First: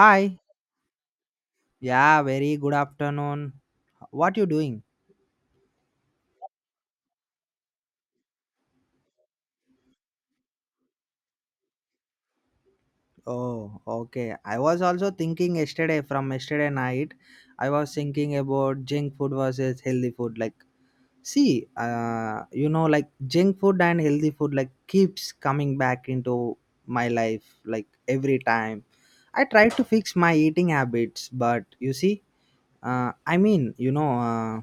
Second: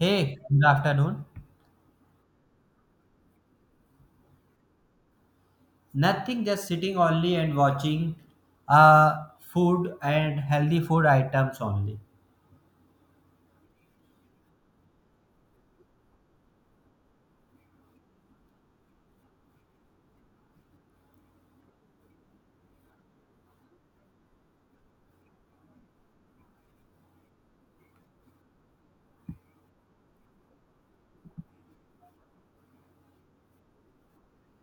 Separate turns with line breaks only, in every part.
Hey, good afternoon.
Yeah, very good afternoon. What you doing?
Nothing, just sitting only and watching uh, food and healthy food items only.
Oh, okay. I was also thinking yesterday from yesterday night, I was thinking about junk food versus healthy food. Like, see, you know, like junk food and healthy food like keeps coming back into my life like every time. I try to fix my eating habits, but you see, I mean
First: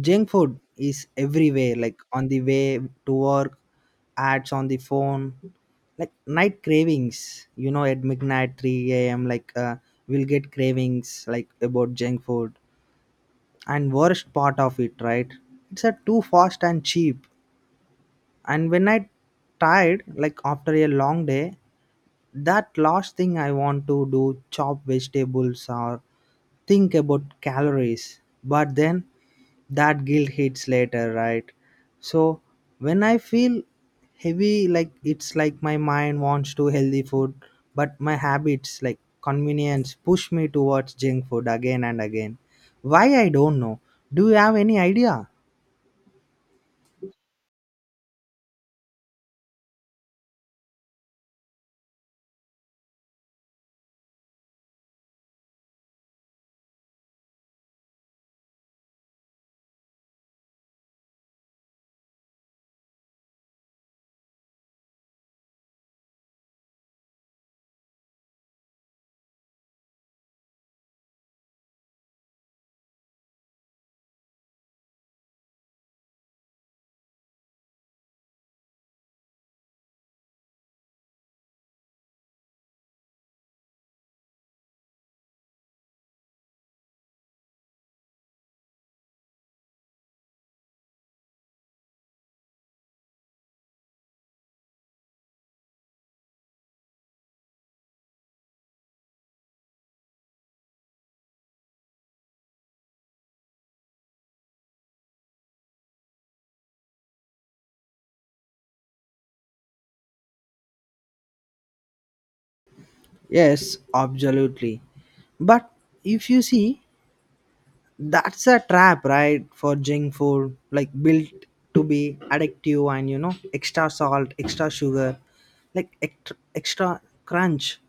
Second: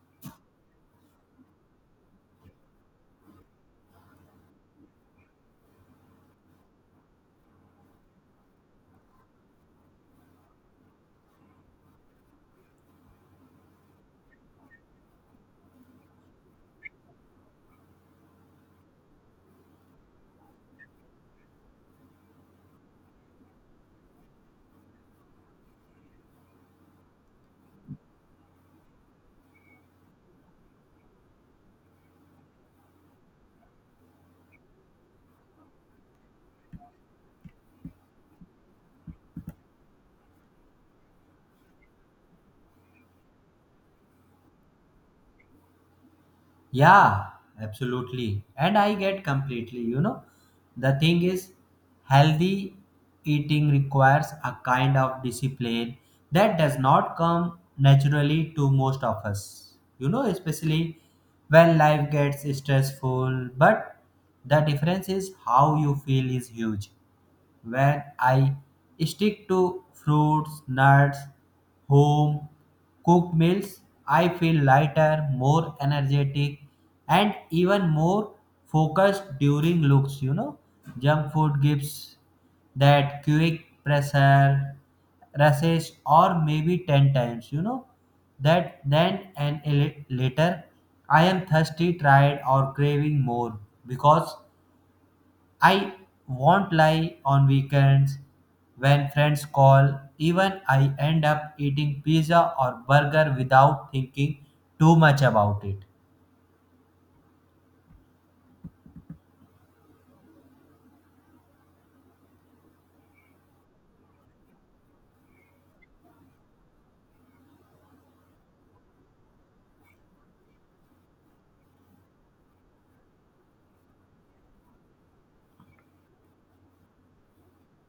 junk food is everywhere, like on the way to work, ads on the phone, like night cravings, you know, at midnight, 3 a.m, like we'll get cravings like about junk food. And worst part of it, right, it's a too fast and cheap. And when I tired, like after a long day, that last thing I want to do chop vegetables or think about calories, but then that guilt hits later, right? So when I feel heavy, like it's like my mind wants to healthy food, but my habits like convenience push me towards junk food again and again. Why I don't know. Do you have any idea?
Yeah, absolutely. And I get completely. The thing is, healthy eating requires a kind of discipline that does not come naturally to most of us, especially when life gets stressful. But the difference is how you feel is huge. When I stick to fruits, nuts, home cooked meals. I feel lighter, more energetic, and even more focused during looks. Junk food gives that quick pressure, rushes, or maybe 10 times. That then and later I am thirsty, tired, or craving more because I won't lie on weekends when friends call, even I end up eating pizza or burger without thinking too much about it.
Yes, absolutely. But if you see, that's a trap, right? For junk food like built to be addictive, and you know, extra salt, extra sugar, like extra, extra crunch,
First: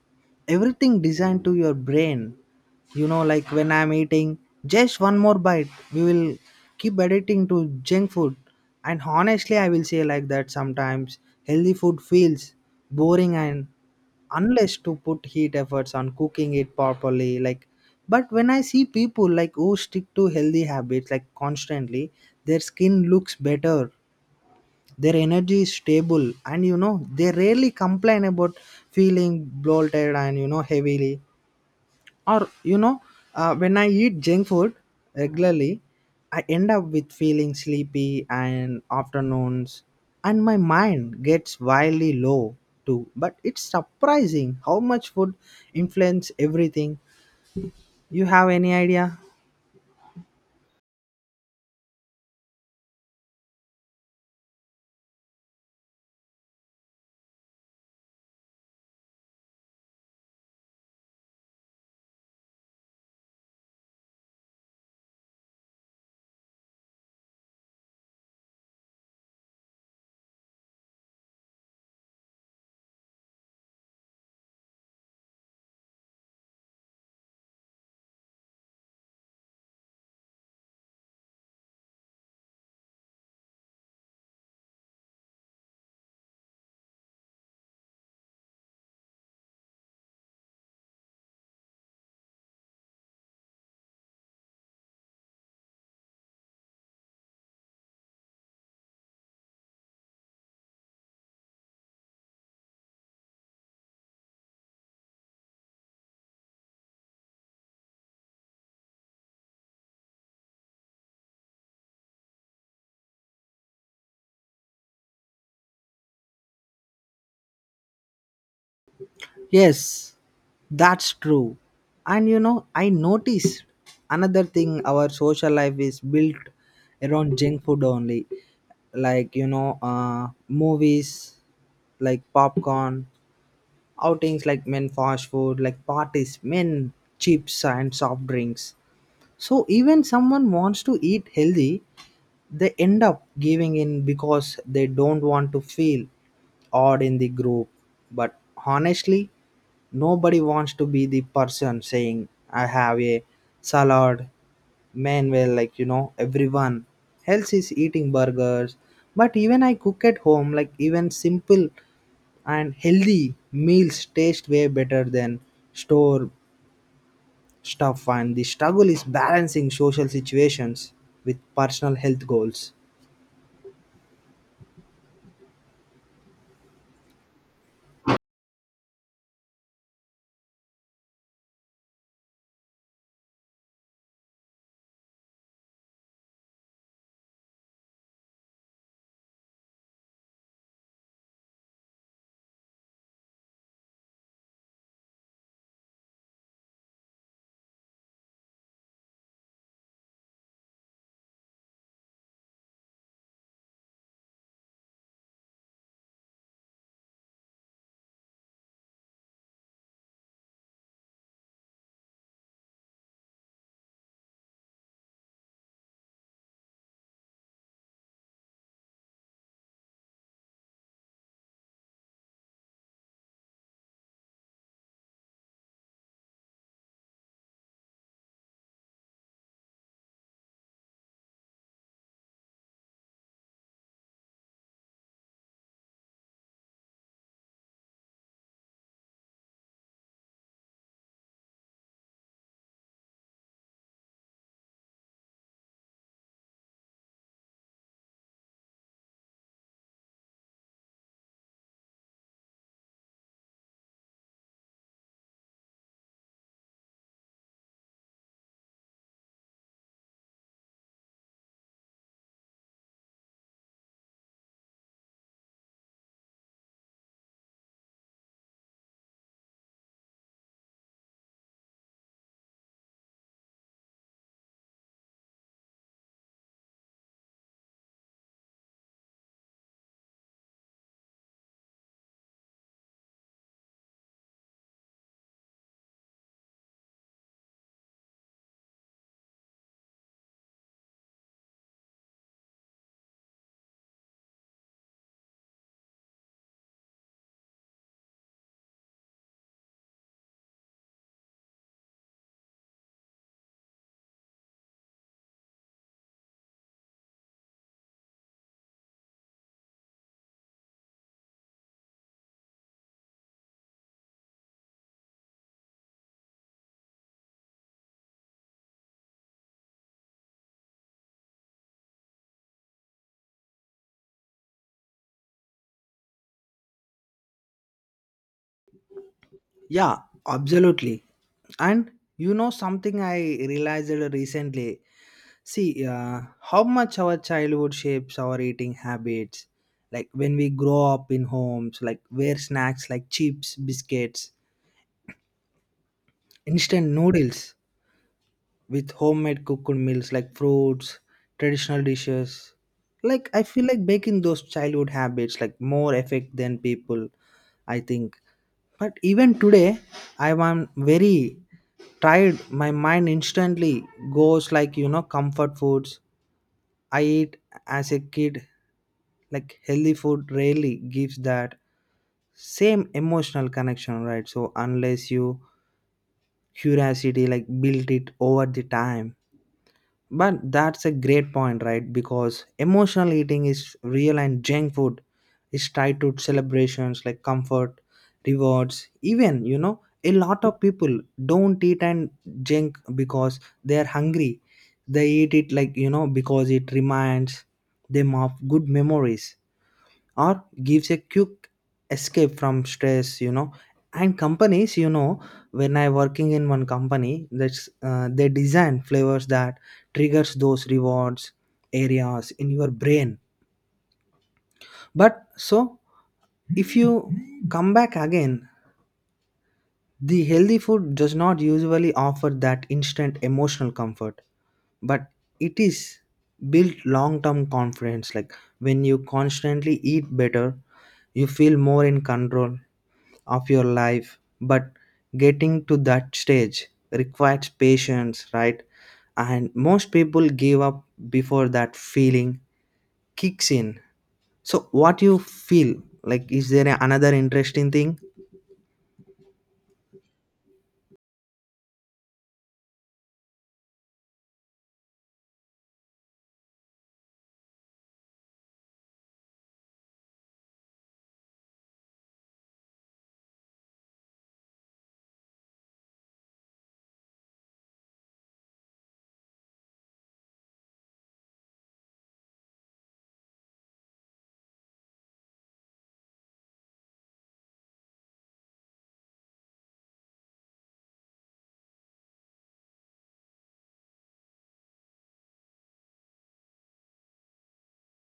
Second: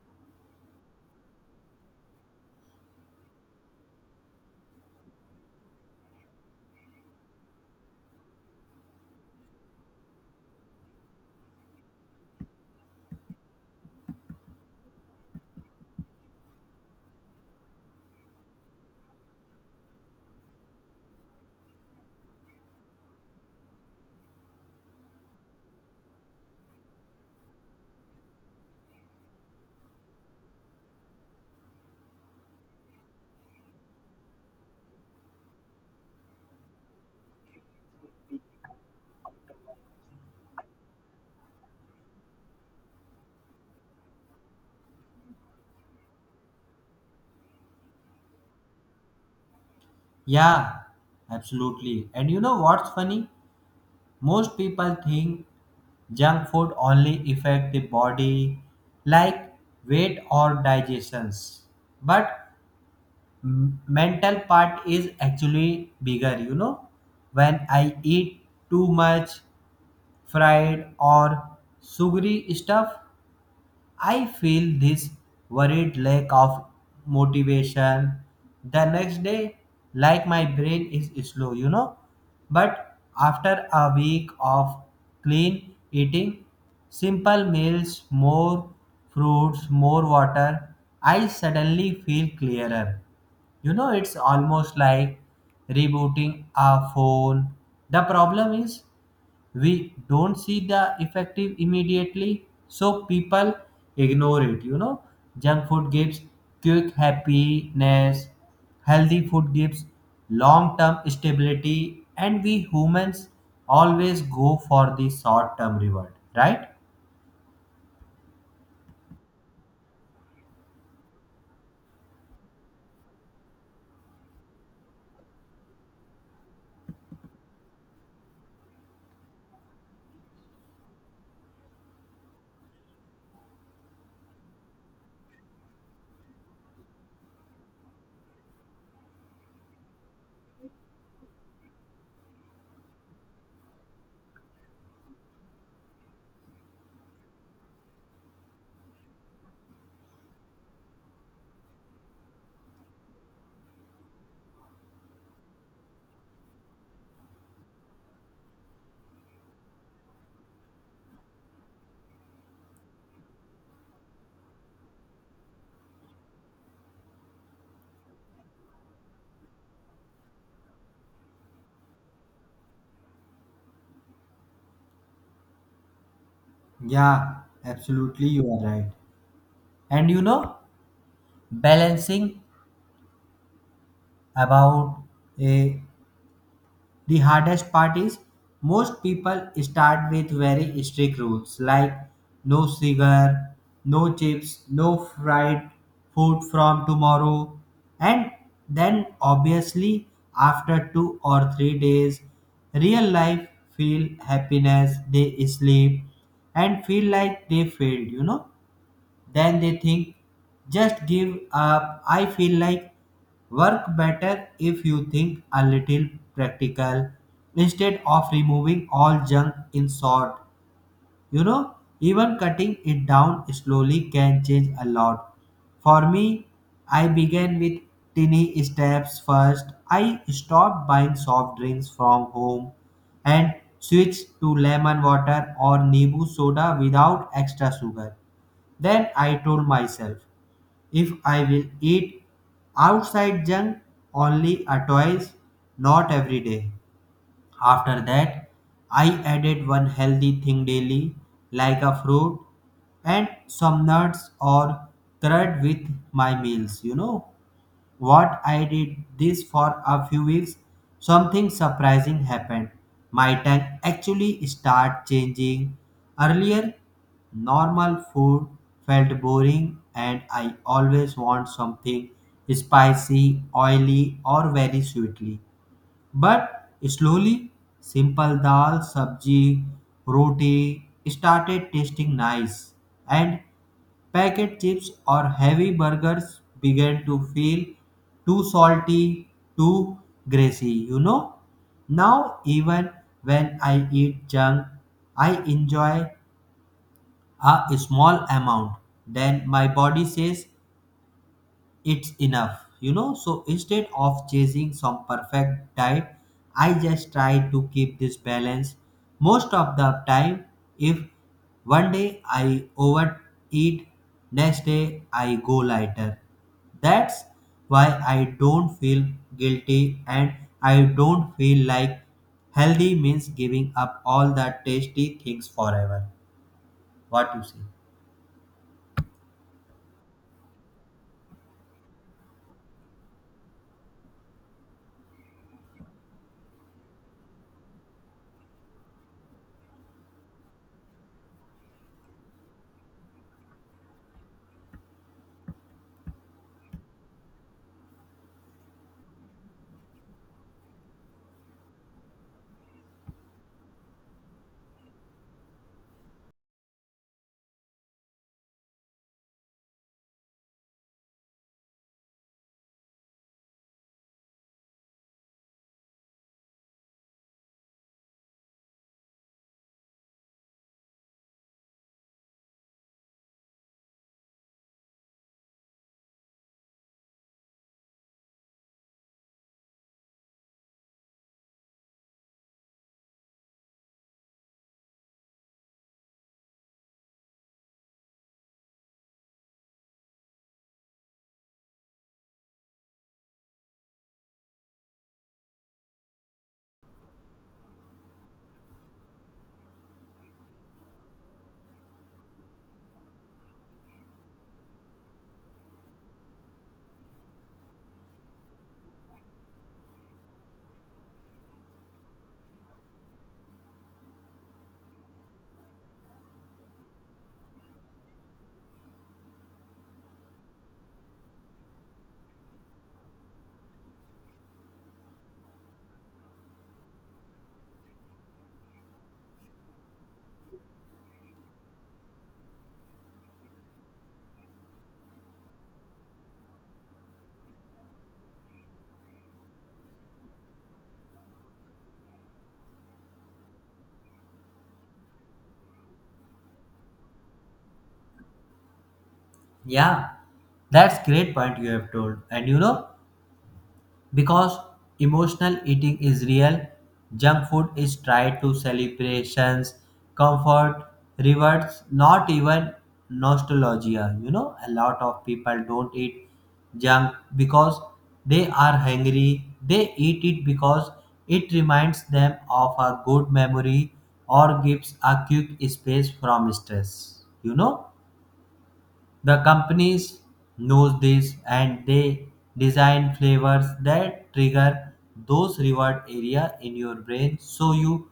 everything designed to your brain. You know, like when I'm eating just one more bite, we will keep addicting to junk food. And honestly, I will say like that sometimes healthy food feels boring and unless to put heat efforts on cooking it properly. Like but when I see people like who stick to healthy habits like constantly, their skin looks better, their energy is stable, and you know, they rarely complain about feeling bloated, and you know, heavily or, you know, when I eat junk food regularly, I end up with feeling sleepy and afternoons, and my mind gets wildly low too. But it's surprising how much food influence everything. You have any idea?
Yeah, absolutely. And you know what's funny? Most people think junk food only affect the body like weight or digestions. But mental part is actually bigger, you know? When I eat too much, fried or sugary stuff, I feel this worried lack of motivation the next day, like my brain is slow. But after a week of clean eating, simple meals, more fruits, more water, I suddenly feel clearer. It's almost like rebooting a phone. The problem is we don't see the effective immediately, so people ignore it. Junk food gives quick happiness. Healthy food gives long term stability, and we humans always go for the short term reward, right?
Yes, that's true. And you know, I noticed another thing, our social life is built around junk food only. Like, you know, movies like popcorn, outings like men fast food, like parties men chips and soft drinks. So even someone wants to eat healthy, they end up giving in because they don't want to feel odd in the group. But honestly, nobody wants to be the person saying, I have a salad. Man, well, like, you know, everyone else is eating burgers. But even I cook at home, like, even simple and healthy meals taste way better than store stuff. And the struggle is balancing social situations with personal health goals.
Yeah, absolutely, you are right. And balancing about A. The hardest part is most people start with very strict rules like no cigar, no chips, no fried food from tomorrow, and then obviously after 2 or 3 days, real life feel happiness, they sleep and feel like they failed. Then they think, just give up. I feel like work better if you think a little practical instead of removing all junk in short. Even cutting it down slowly can change a lot. For me, I began with tiny steps first. I stopped buying soft drinks from home and switched to lemon water or Nibu soda without extra sugar. Then I told myself, if I will eat outside junk only a twice, not every day. After that, I added one healthy thing daily, like a fruit and some nuts or curd with my meals. You know what? I did this for a few weeks. Something surprising happened. My tongue actually start changing. Earlier, normal food felt boring, and I always want something spicy, oily, or very sweetly, but slowly, simple dal, sabji, roti started tasting nice, and packet chips or heavy burgers began to feel too salty, too greasy. Now, even when I eat junk, I enjoy a small amount. Then my body says, it's enough. So instead of chasing some perfect diet, I just try to keep this balance most of the time. If one day I overeat, next day I go lighter. That's why I don't feel guilty, and I don't feel like healthy means giving up all the tasty things forever. What you say?
Yeah, absolutely. And you know, something I realized recently, see, how much our childhood shapes our eating habits. Like when we grow up in homes like where snacks like chips, biscuits, instant noodles with homemade cooked meals like fruits, traditional dishes. Like I feel like baking those childhood habits like more effect than people I think. But even today I am very tired. My mind instantly goes like, you know, comfort foods I eat as a kid. Like healthy food rarely gives that same emotional connection, right? So unless you curiosity like build it over the time. But that's a great point, right? Because emotional eating is real, and junk food is tied to celebrations like comfort, rewards, even, you know, a lot of people don't eat and junk because they're hungry. They eat it like, you know, because it reminds them of good memories or gives a quick escape from stress, you know. And companies, you know, when I working in one company, that's they design flavors that triggers those rewards areas in your brain. But so if you come back again, the healthy food does not usually offer that instant emotional comfort, but it is built long term confidence. Like when you constantly eat better, you feel more in control of your life. But getting to that stage requires patience, right? And most people give up before that feeling kicks in. So what you feel, like is there another interesting thing?
Yeah, that's great point you have told. And because emotional eating is real, junk food is tied to celebrations, comfort, rewards, not even nostalgia. A lot of people don't eat junk because they are hungry. They eat it because it reminds them of a good memory or gives a quick space from stress. You know? The companies knows this, and they design flavors that trigger those reward area in your brain, so you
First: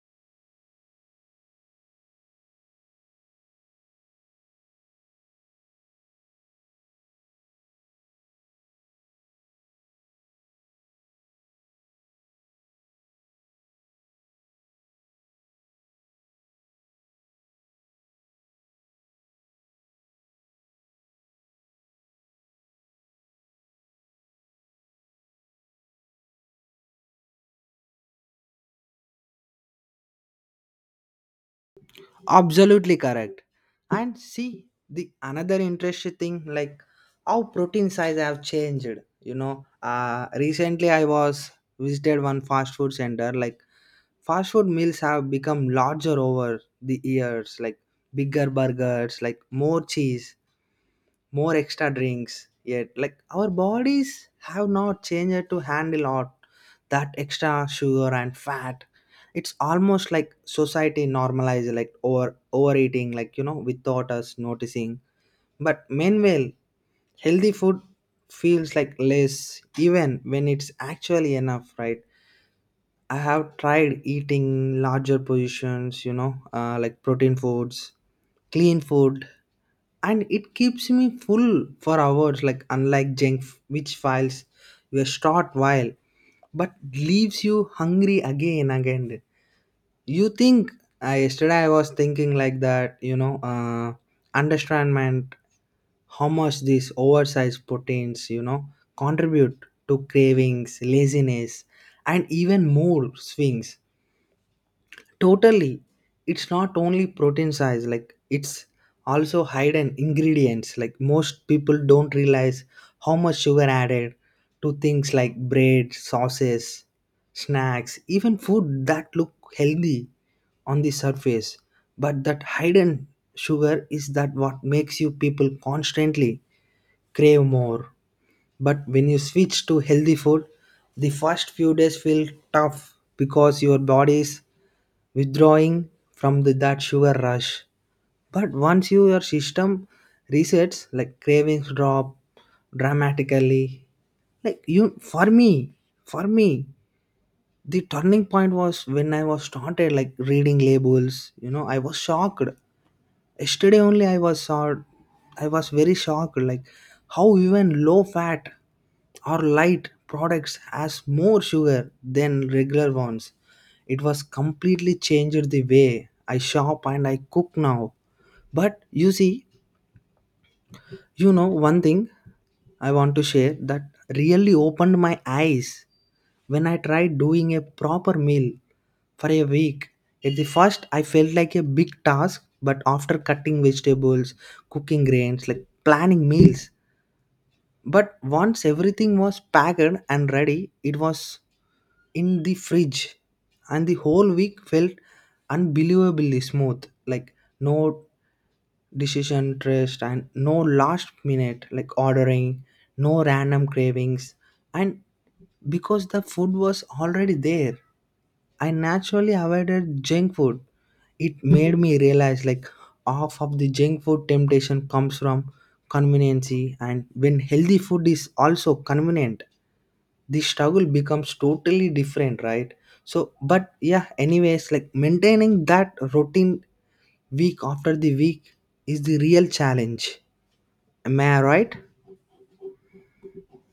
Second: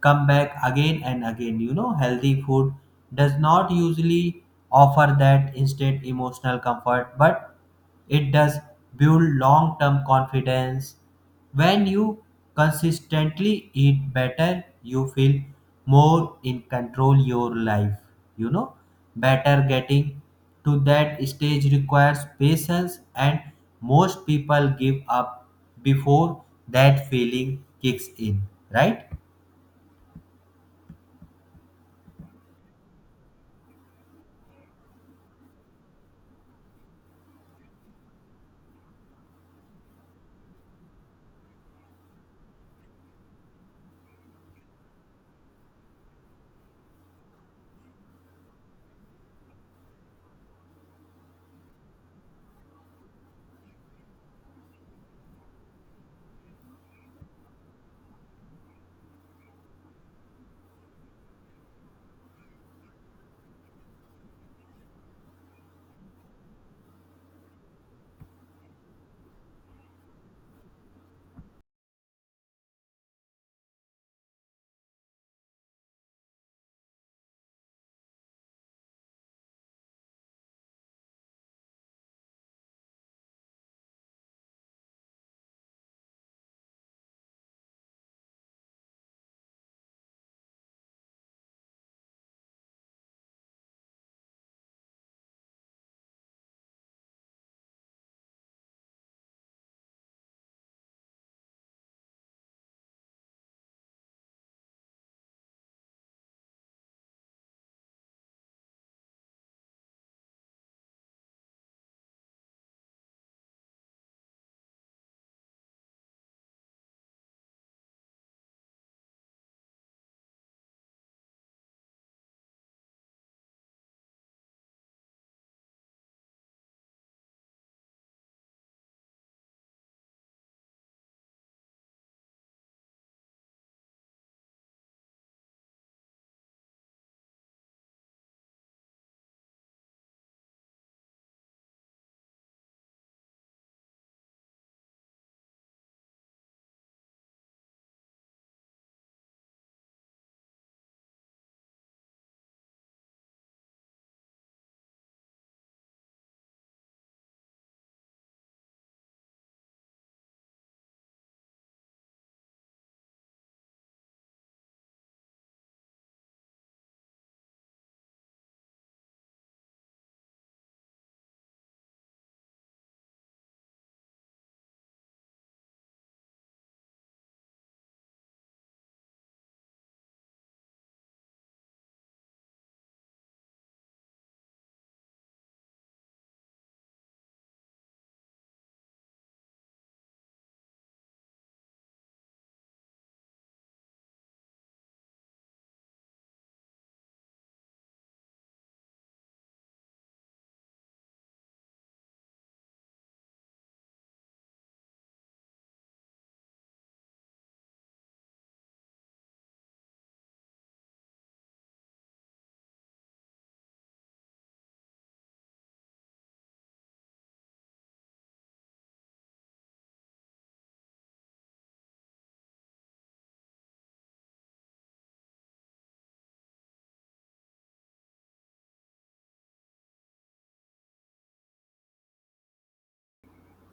come back again and again. Healthy food does not usually offer that instant emotional comfort, but it does build long term confidence. When you consistently eat better, you feel more in control your life. You know, Better getting to that stage requires patience, and most people give up before that feeling kicks in, right?
Absolutely correct. And see the another interesting thing, like how protein size have changed. You know, recently I was visited one fast food center. Like fast food meals have become larger over the years, like bigger burgers, like more cheese, more extra drinks, yet like our bodies have not changed to handle all that extra sugar and fat. It's almost like society normalizes like overeating, like you know, without us noticing. But meanwhile, healthy food feels like less even when it's actually enough, right? I have tried eating larger portions, you know, like protein foods, clean food, and it keeps me full for hours. Like unlike junk, which files you a short while, but leaves you hungry again and again. You think, yesterday I was thinking like that, you know, understandment how much these oversized proteins, you know, contribute to cravings, laziness, and even more swings. Totally. It's not only protein size, like it's also hidden ingredients. Like most people don't realize how much sugar added to things like bread, sauces, snacks, even food that look healthy on the surface. But that hidden sugar is that what makes you people constantly crave more. But when you switch to healthy food, the first few days feel tough because your body is withdrawing from the, that sugar rush. But once your system resets, like cravings drop dramatically. Like you, for me, the turning point was when I was started like reading labels. You know, I was shocked. Yesterday only I was shocked. I was very shocked. Like how even low fat or light products has more sugar than regular ones. It was completely changed the way I shop and I cook now. But you see, you know, one thing I want to share that really opened my eyes when I tried doing a proper meal for a week. At the first, I felt like a big task, but after cutting vegetables, cooking grains, like planning meals, but once everything was packed and ready, it was in the fridge, and the whole week felt unbelievably smooth. Like no decision trust and no last minute like ordering, no random cravings, and because the food was already there, I naturally avoided junk food. It made me realize like half of the junk food temptation comes from conveniency, and when healthy food is also convenient, the struggle becomes totally different, right? So but yeah, anyways, like maintaining that routine week after the week is the real challenge. Am I right?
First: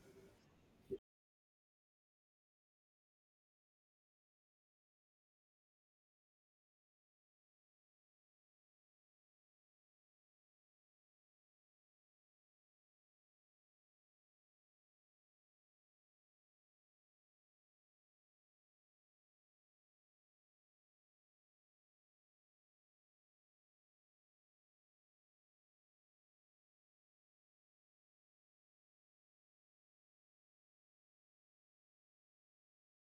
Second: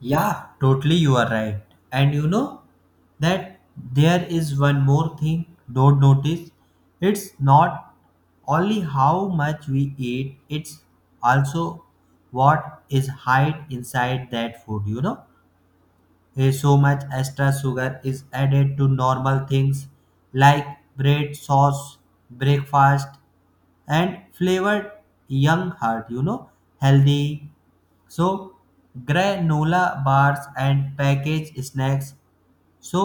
Yeah, totally, you are right. And you know that there is one more thing, don't notice. It's not only how much we eat, it's also what is hide inside that food. Eh, so much extra sugar is added to normal things like bread, sauce, breakfast, and flavored young heart, healthy. So granola bars and packaged snacks, so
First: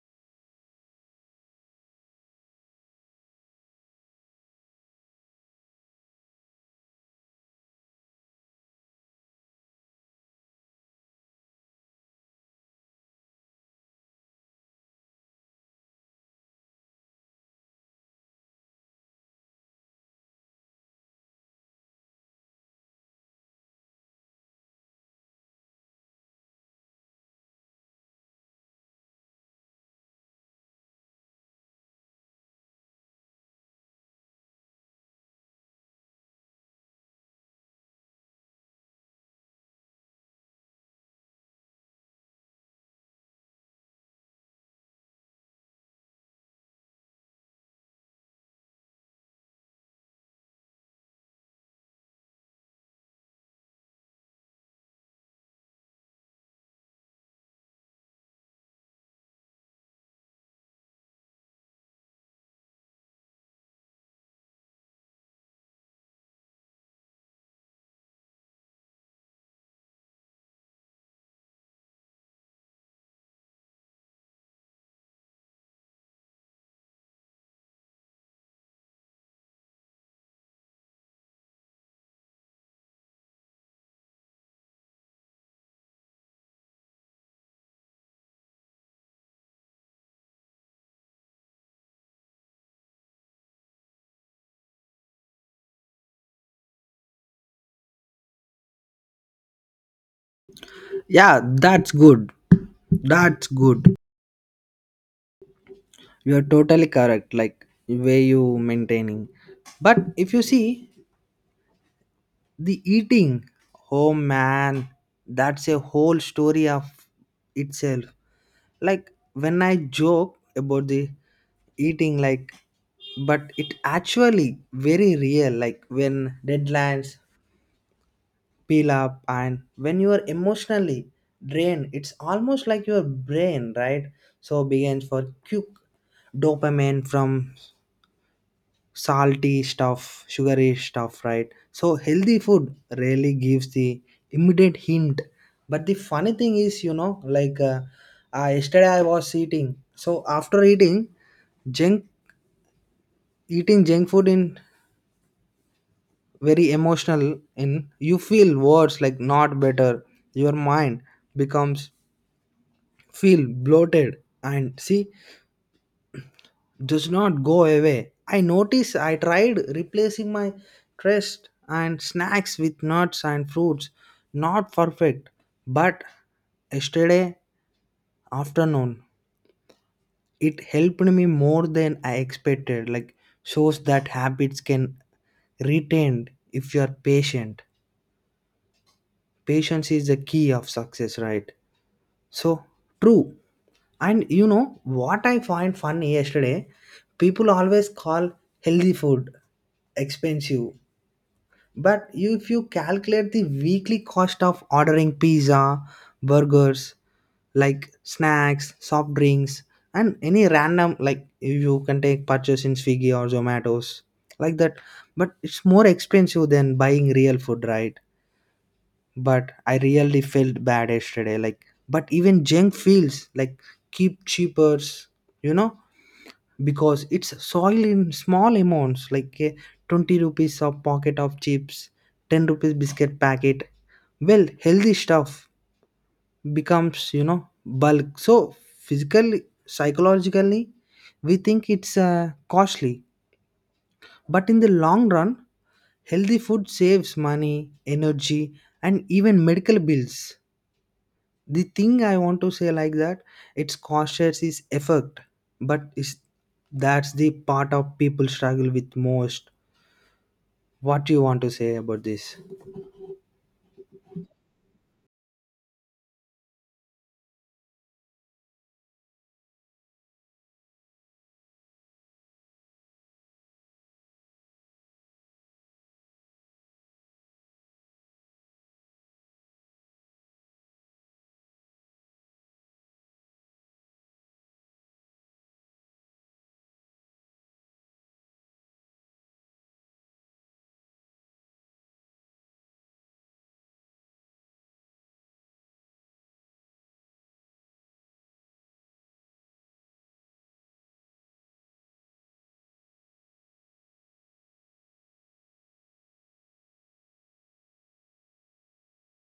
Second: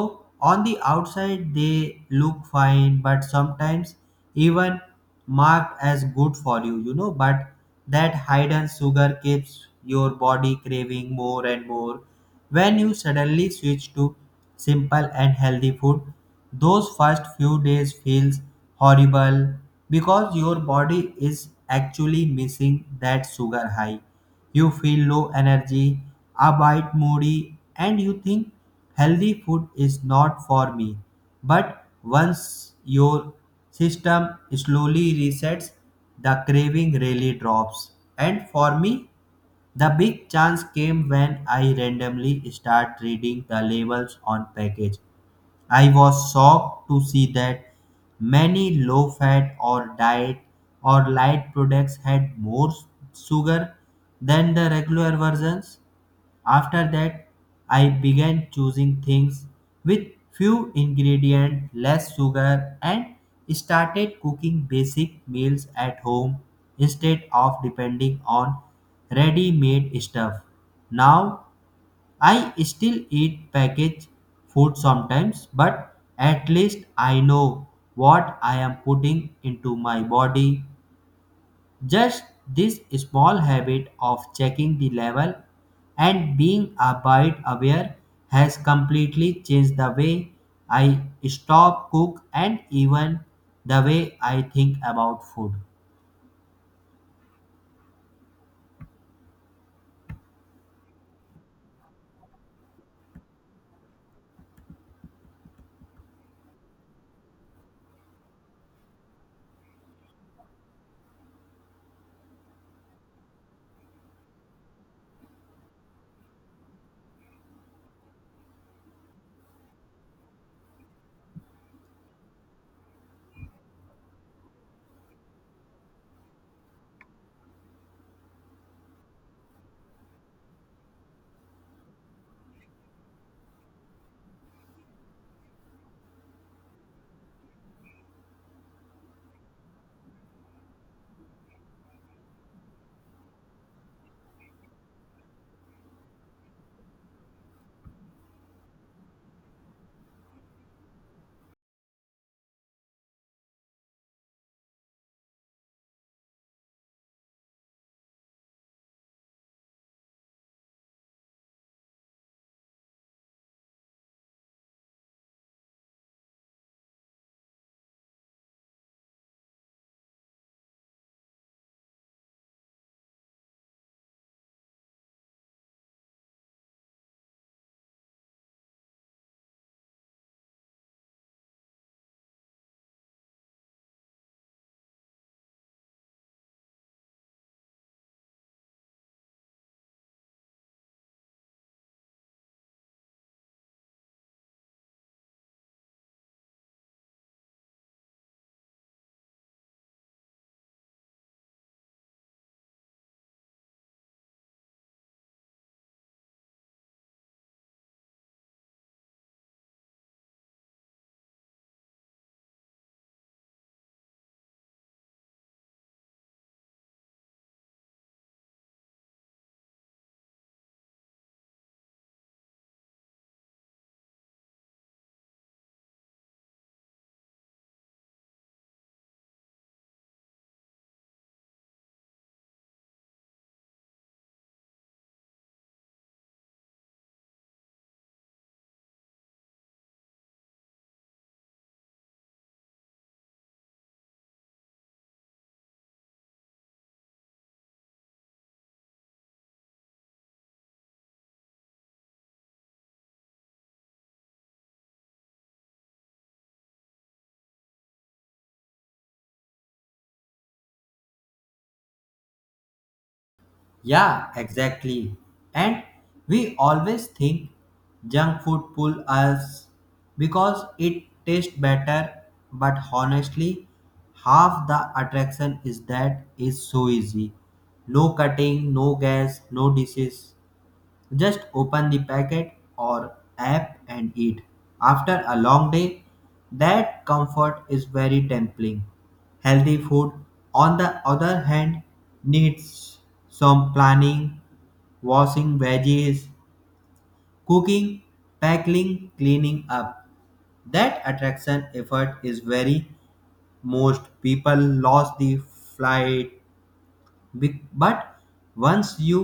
on the outside they look fine, but sometimes even marked as good for you, you know. But that hidden sugar keeps your body craving more and more. When you suddenly switch to simple and healthy food, those first few days feels horrible because your body is actually missing that sugar high. You feel low energy, a bit moody, and you think healthy food is not for me. But once your system slowly resets, the craving really drops. And for me, the big chance came when I randomly start reading the labels on package. I was shocked to see that many low fat or diet or light products had more sugar than the regular versions. After that, I began choosing things with few ingredients, less sugar, and started cooking basic meals at home instead of depending on ready made stuff. Now I still eat packaged food sometimes, but at least I know what I am putting into my body. Just this small habit of checking the level and being a bit aware has completely changed the way I stop cook and even the way I think about food.
Yeah, that's good. That's good. You're totally correct, like way you maintaining. But if you see the eating, oh man, that's a whole story of itself. Like when I joke about the eating, like but it actually very real, like when deadlines peel up and when you are emotionally drained, it's almost like your brain, right? So begins for quick dopamine from salty stuff, sugary stuff, right? So healthy food really gives the immediate hint. But the funny thing is, you know, like yesterday I was eating, so after eating junk, eating junk food in very emotional in, you feel worse like not better. Your mind becomes feel bloated, and see does not go away. I notice I tried replacing my trust and snacks with nuts and fruits. Not perfect, but yesterday afternoon it helped me more than I expected. Like shows that habits can retained if you are patient. Patience is the key of success, right? So true. And you know what I find funny yesterday? People always call healthy food expensive. But you, if you calculate the weekly cost of ordering pizza, burgers, like snacks, soft drinks, and any random, like you can take purchase in Swiggy or Zomato's, like that. But it's more expensive than buying real food, right? But I really felt bad yesterday. Like, but even junk feels like keep cheapers, you know? Because it's soil in small amounts, like a 20 rupees of pocket of chips, 10 rupees biscuit packet. Well, healthy stuff becomes, you know, bulk, so physically, psychologically, we think it's costly, but in the long run, healthy food saves money, energy, and even medical bills. The thing I want to say like that, it's cautious is effect, but is that's the part of people struggle with most. What you want to say about this?
Yeah, exactly. And we always think junk food pull us because it tastes better, but honestly, half the attraction is that it's so easy. No cutting, no gas, no dishes, just open the packet or app and eat. After a long day, that comfort is very tempting. Healthy food, on the other hand, needs some planning, washing veggies, cooking, packing, cleaning up. That attraction effort is very most people lost the flight but once you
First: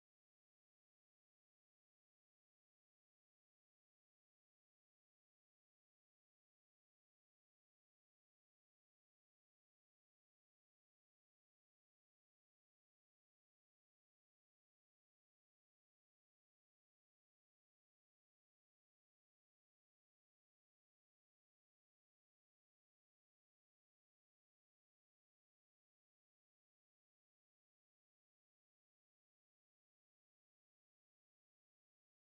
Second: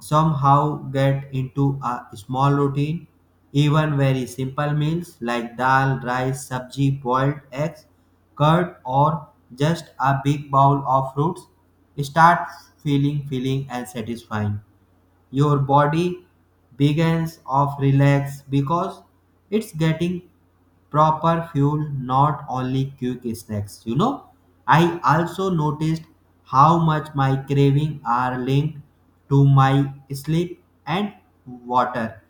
somehow get into a small routine. Even very simple meals like dal, rice, sabji, boiled eggs, curd, or just a big bowl of fruits start feeling filling and satisfying. Your body begins of relax because it's getting proper fuel, not only quick snacks. I also noticed how much my craving are linked to my sleep and water.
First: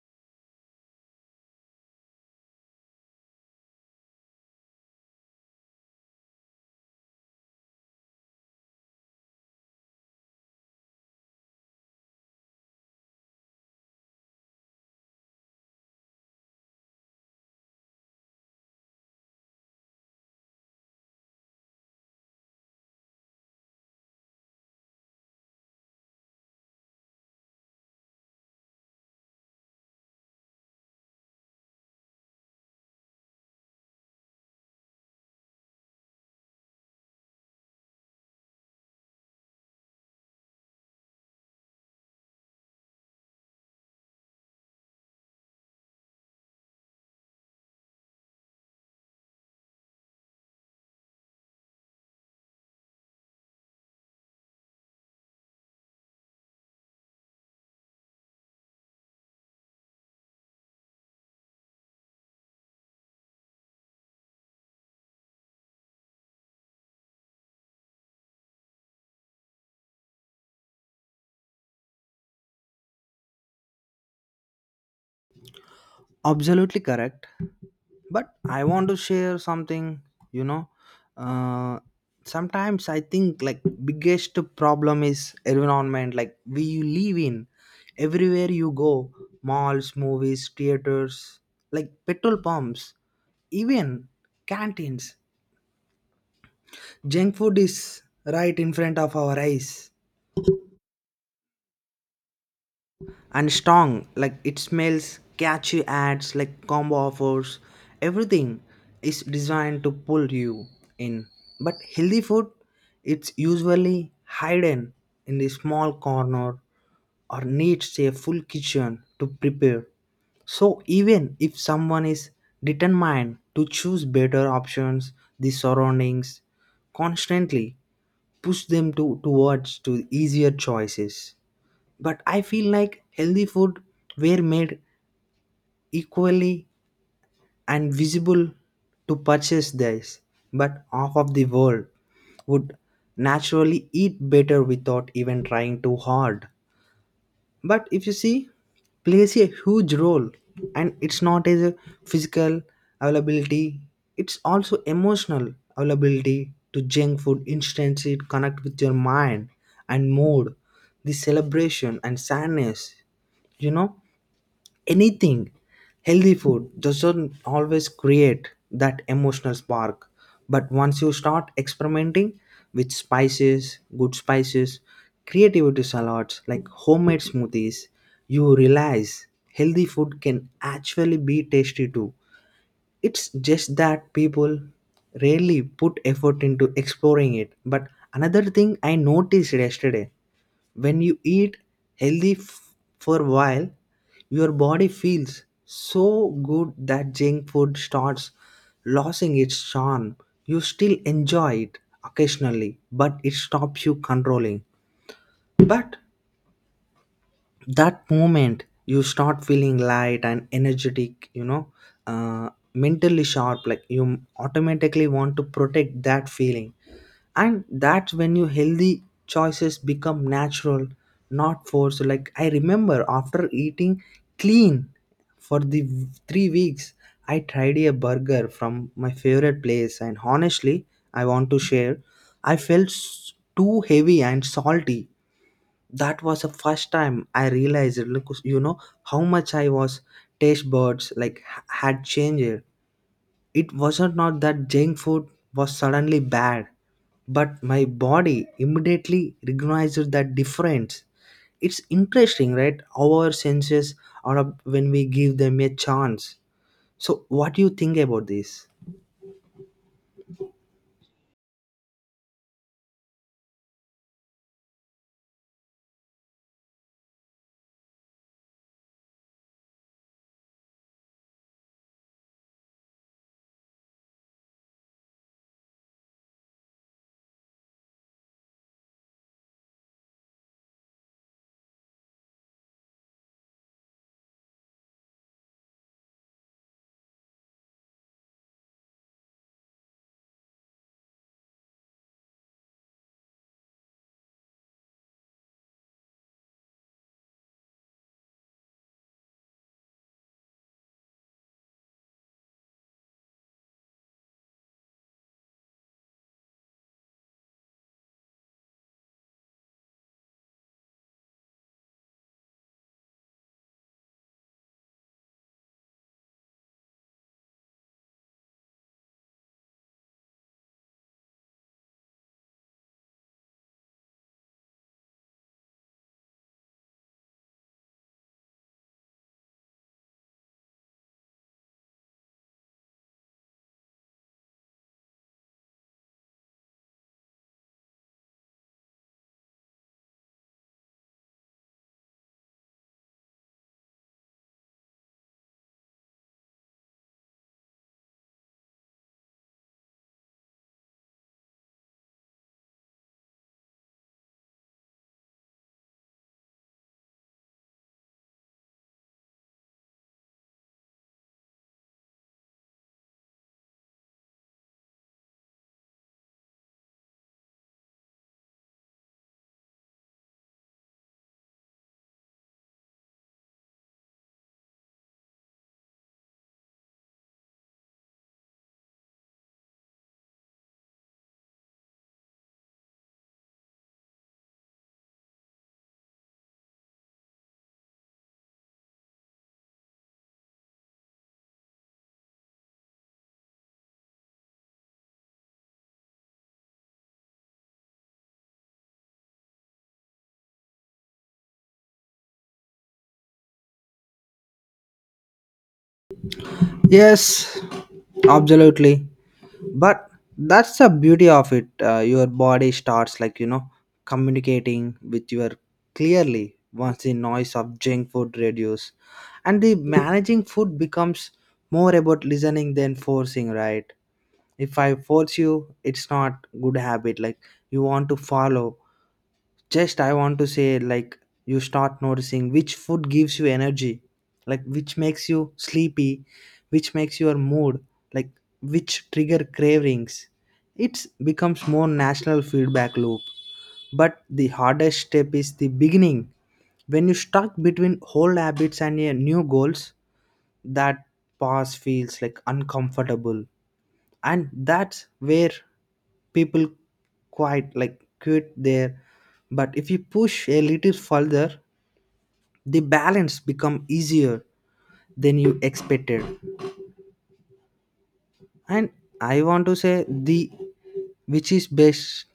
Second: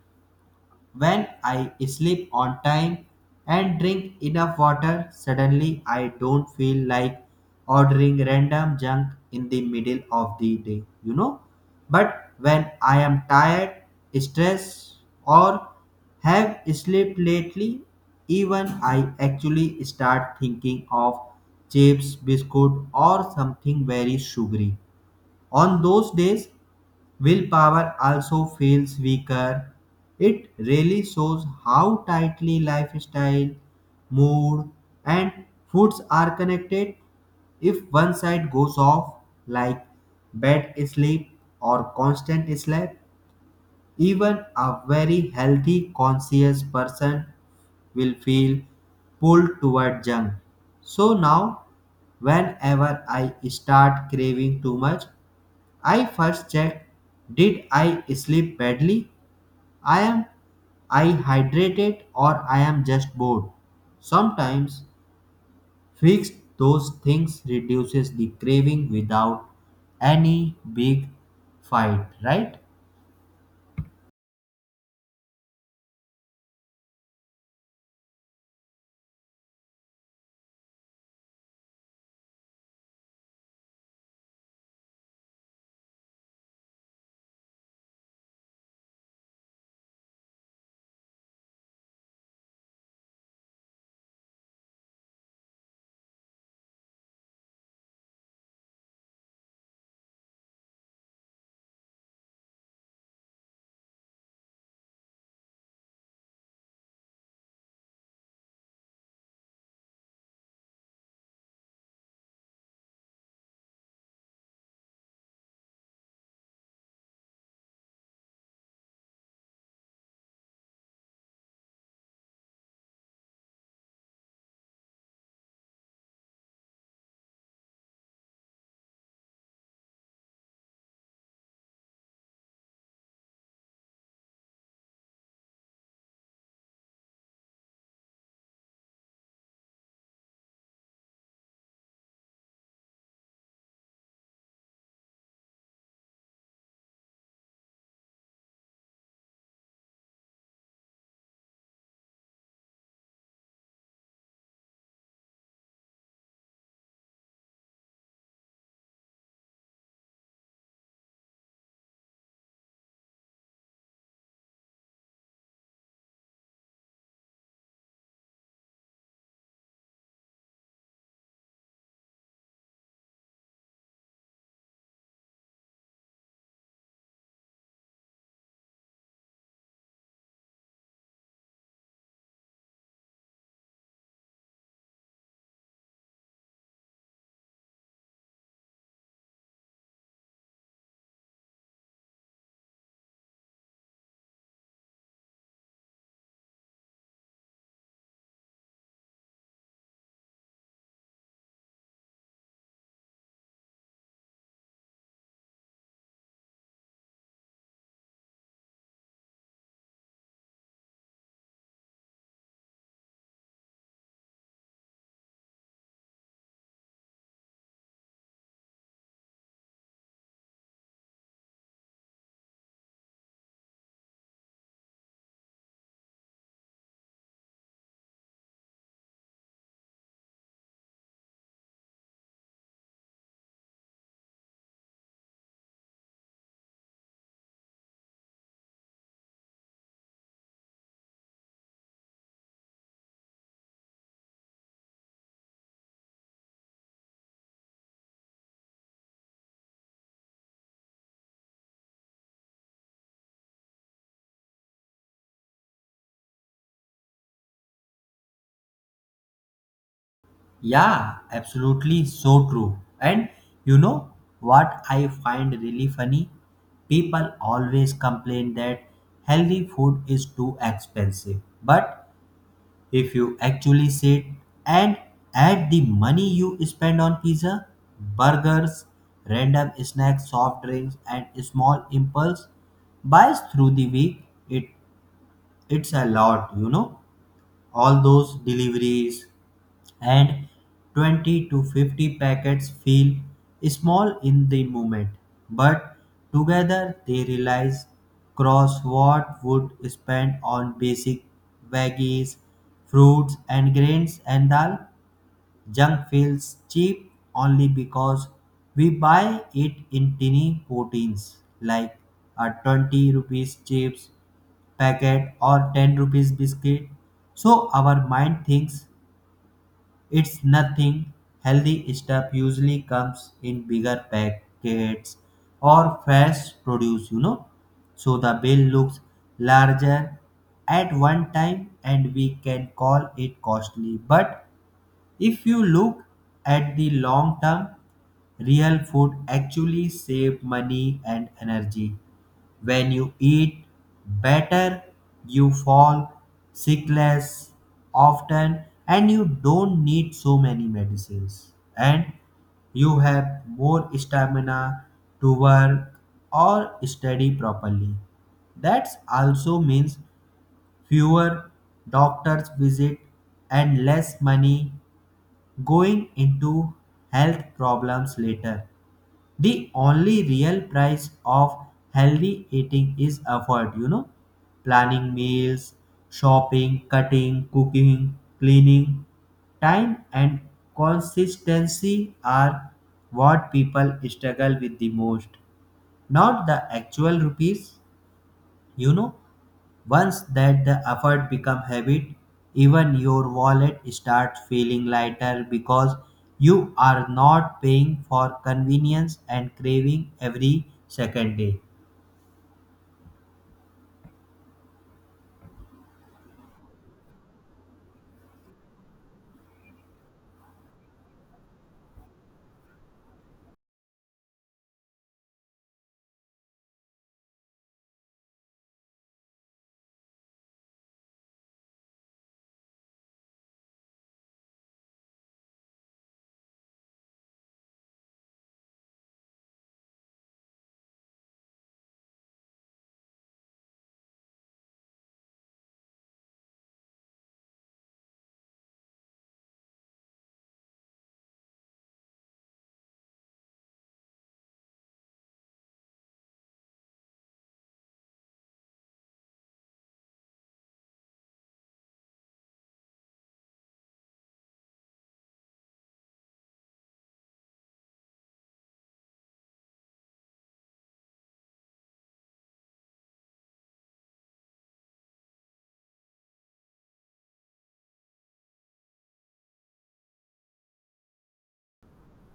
When I sleep on time and drink enough water, suddenly I don't feel like ordering random junk in the middle of the day. But when I am tired, stressed, or have slept lately, even I actually start thinking of chips, biscuit, or something very sugary. On those days, willpower also feels weaker. It really shows how tightly lifestyle, mood, and foods are connected. If one side goes off, like bad sleep or constant sleep, even a very healthy, conscious person will feel pulled toward junk. So now, whenever I start craving too much, I first checked, did I sleep badly? I am I hydrated, or I am just bored. Sometimes fix those things reduces the craving without any big fight, right?
Absolutely correct. But I want to share something, you know, uh, sometimes I think like biggest problem is environment like we live in. Everywhere you go, malls, movies, theaters, like petrol pumps, even canteens, junk food is right in front of our eyes. And strong like it smells, catchy ads like combo offers, everything is designed to pull you in. But healthy food, it's usually hidden in the small corner or needs a full kitchen to prepare. So even if someone is determined to choose better options, the surroundings constantly push them to towards to easier choices. But I feel like healthy food were made equally and visible to purchase this, but half of the world would naturally eat better without even trying too hard. But if you see plays a huge role, and it's not as a physical availability, it's also emotional availability to junk food instantly connect with your mind and mood, the celebration and sadness, you know, anything. Healthy food doesn't always create that emotional spark, but once you start experimenting with spices, good spices, creativity, salads like homemade smoothies, you realize healthy food can actually be tasty too. It's just that people rarely put effort into exploring it. But another thing I noticed yesterday, when you eat healthy for a while, your body feels so good that junk food starts losing its charm. You still enjoy it occasionally, but it stops you controlling. But that moment you start feeling light and energetic, you know, mentally sharp, like you automatically want to protect that feeling, and that's when your healthy choices become natural, not forced. Like I remember after eating clean for the 3 weeks, I tried a burger from my favorite place, and honestly, I want to share, I felt too heavy and salty. That was the first time I realized, look, you know, how much I was taste buds like had changed. It wasn't not that junk food was suddenly bad, but my body immediately recognized that difference. It's interesting, right? Our senses are up when we give them a chance. So what do you think about this?
Yeah, absolutely so true. And you know what I find really funny? People always complain that healthy food is too expensive. But if you actually sit and add the money you spend on pizza, burgers, random snacks, soft drinks, and small impulse buys through the week, it, it's a lot. All those deliveries, and 20 to 50 packets feel small in the moment, but together they realize cross what would spend on basic veggies, fruits and grains and dal. Junk feels cheap only because we buy it in tiny proteins like a 20 rupees chips packet or 10 rupees biscuit, so our mind thinks it's nothing. Healthy stuff usually comes in bigger packets or fresh produce. So the bill looks larger at one time, and we can call it costly. But if you look at the long term, real food actually save money and energy. When you eat better, you fall sick less often, and you don't need so many medicines. And you have more stamina to work or study properly. That also means fewer doctors visit and less money going into health problems later. The only real price of healthy eating is effort, planning meals, shopping, cutting, cooking, cleaning. Time and consistency are what people struggle with the most, not the actual rupees you know Once that the effort become habit, even your wallet starts feeling lighter because you are not paying for convenience and craving every second day.
Yes, absolutely. But that's the beauty of it, your body starts like, you know, communicating with your clearly once the noise of junk food reduce, and the managing food becomes more about listening than forcing, right? If I force you, it's not good habit like you want to follow. Just I want to say like you start noticing which food gives you energy, like which makes you sleepy, which makes your mood, like which trigger cravings. It becomes more national feedback loop. But the hardest step is the beginning, when you stuck between old habits and your new goals. That pause feels like uncomfortable, and that's where people quite like quit there. But if you push a little further, the balance become easier than you expected. And I want to say the which is best,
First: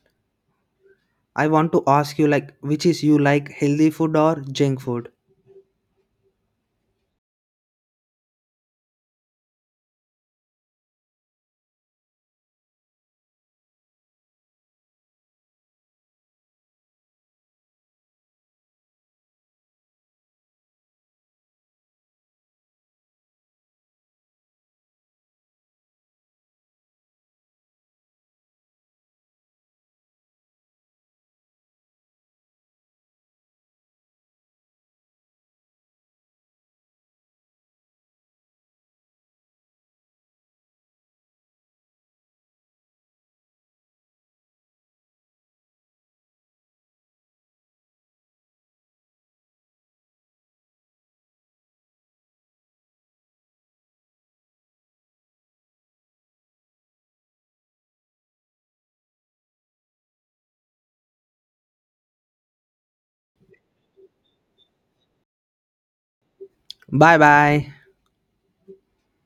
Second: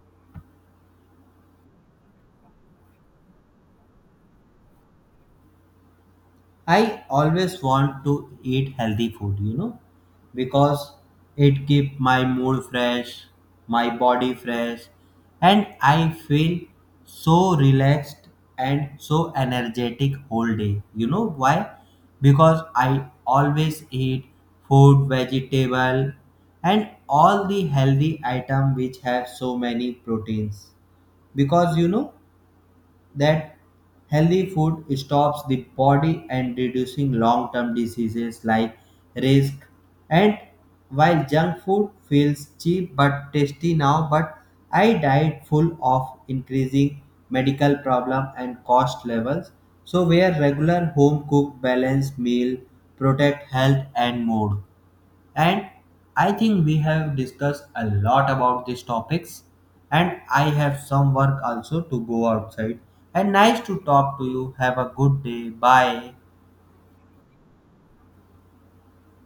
I want to ask you like which is you like healthy food or junk food?
I always want to eat healthy food, because it keep my mood fresh, my body fresh, and I feel so relaxed and so energetic whole day. You know why? Because I always eat food, vegetable, and all the healthy item which have so many proteins. Because you know that healthy food stops the body and reducing long-term diseases like risk. And while junk food feels cheap but tasty now, but I diet full of increasing medical problem and cost levels. So where regular home cooked balanced meal protect health and mood. And I think we have discussed a lot about these topics. And I have some work also to go outside. And nice to talk to you. Have a good day. Bye.
Bye bye.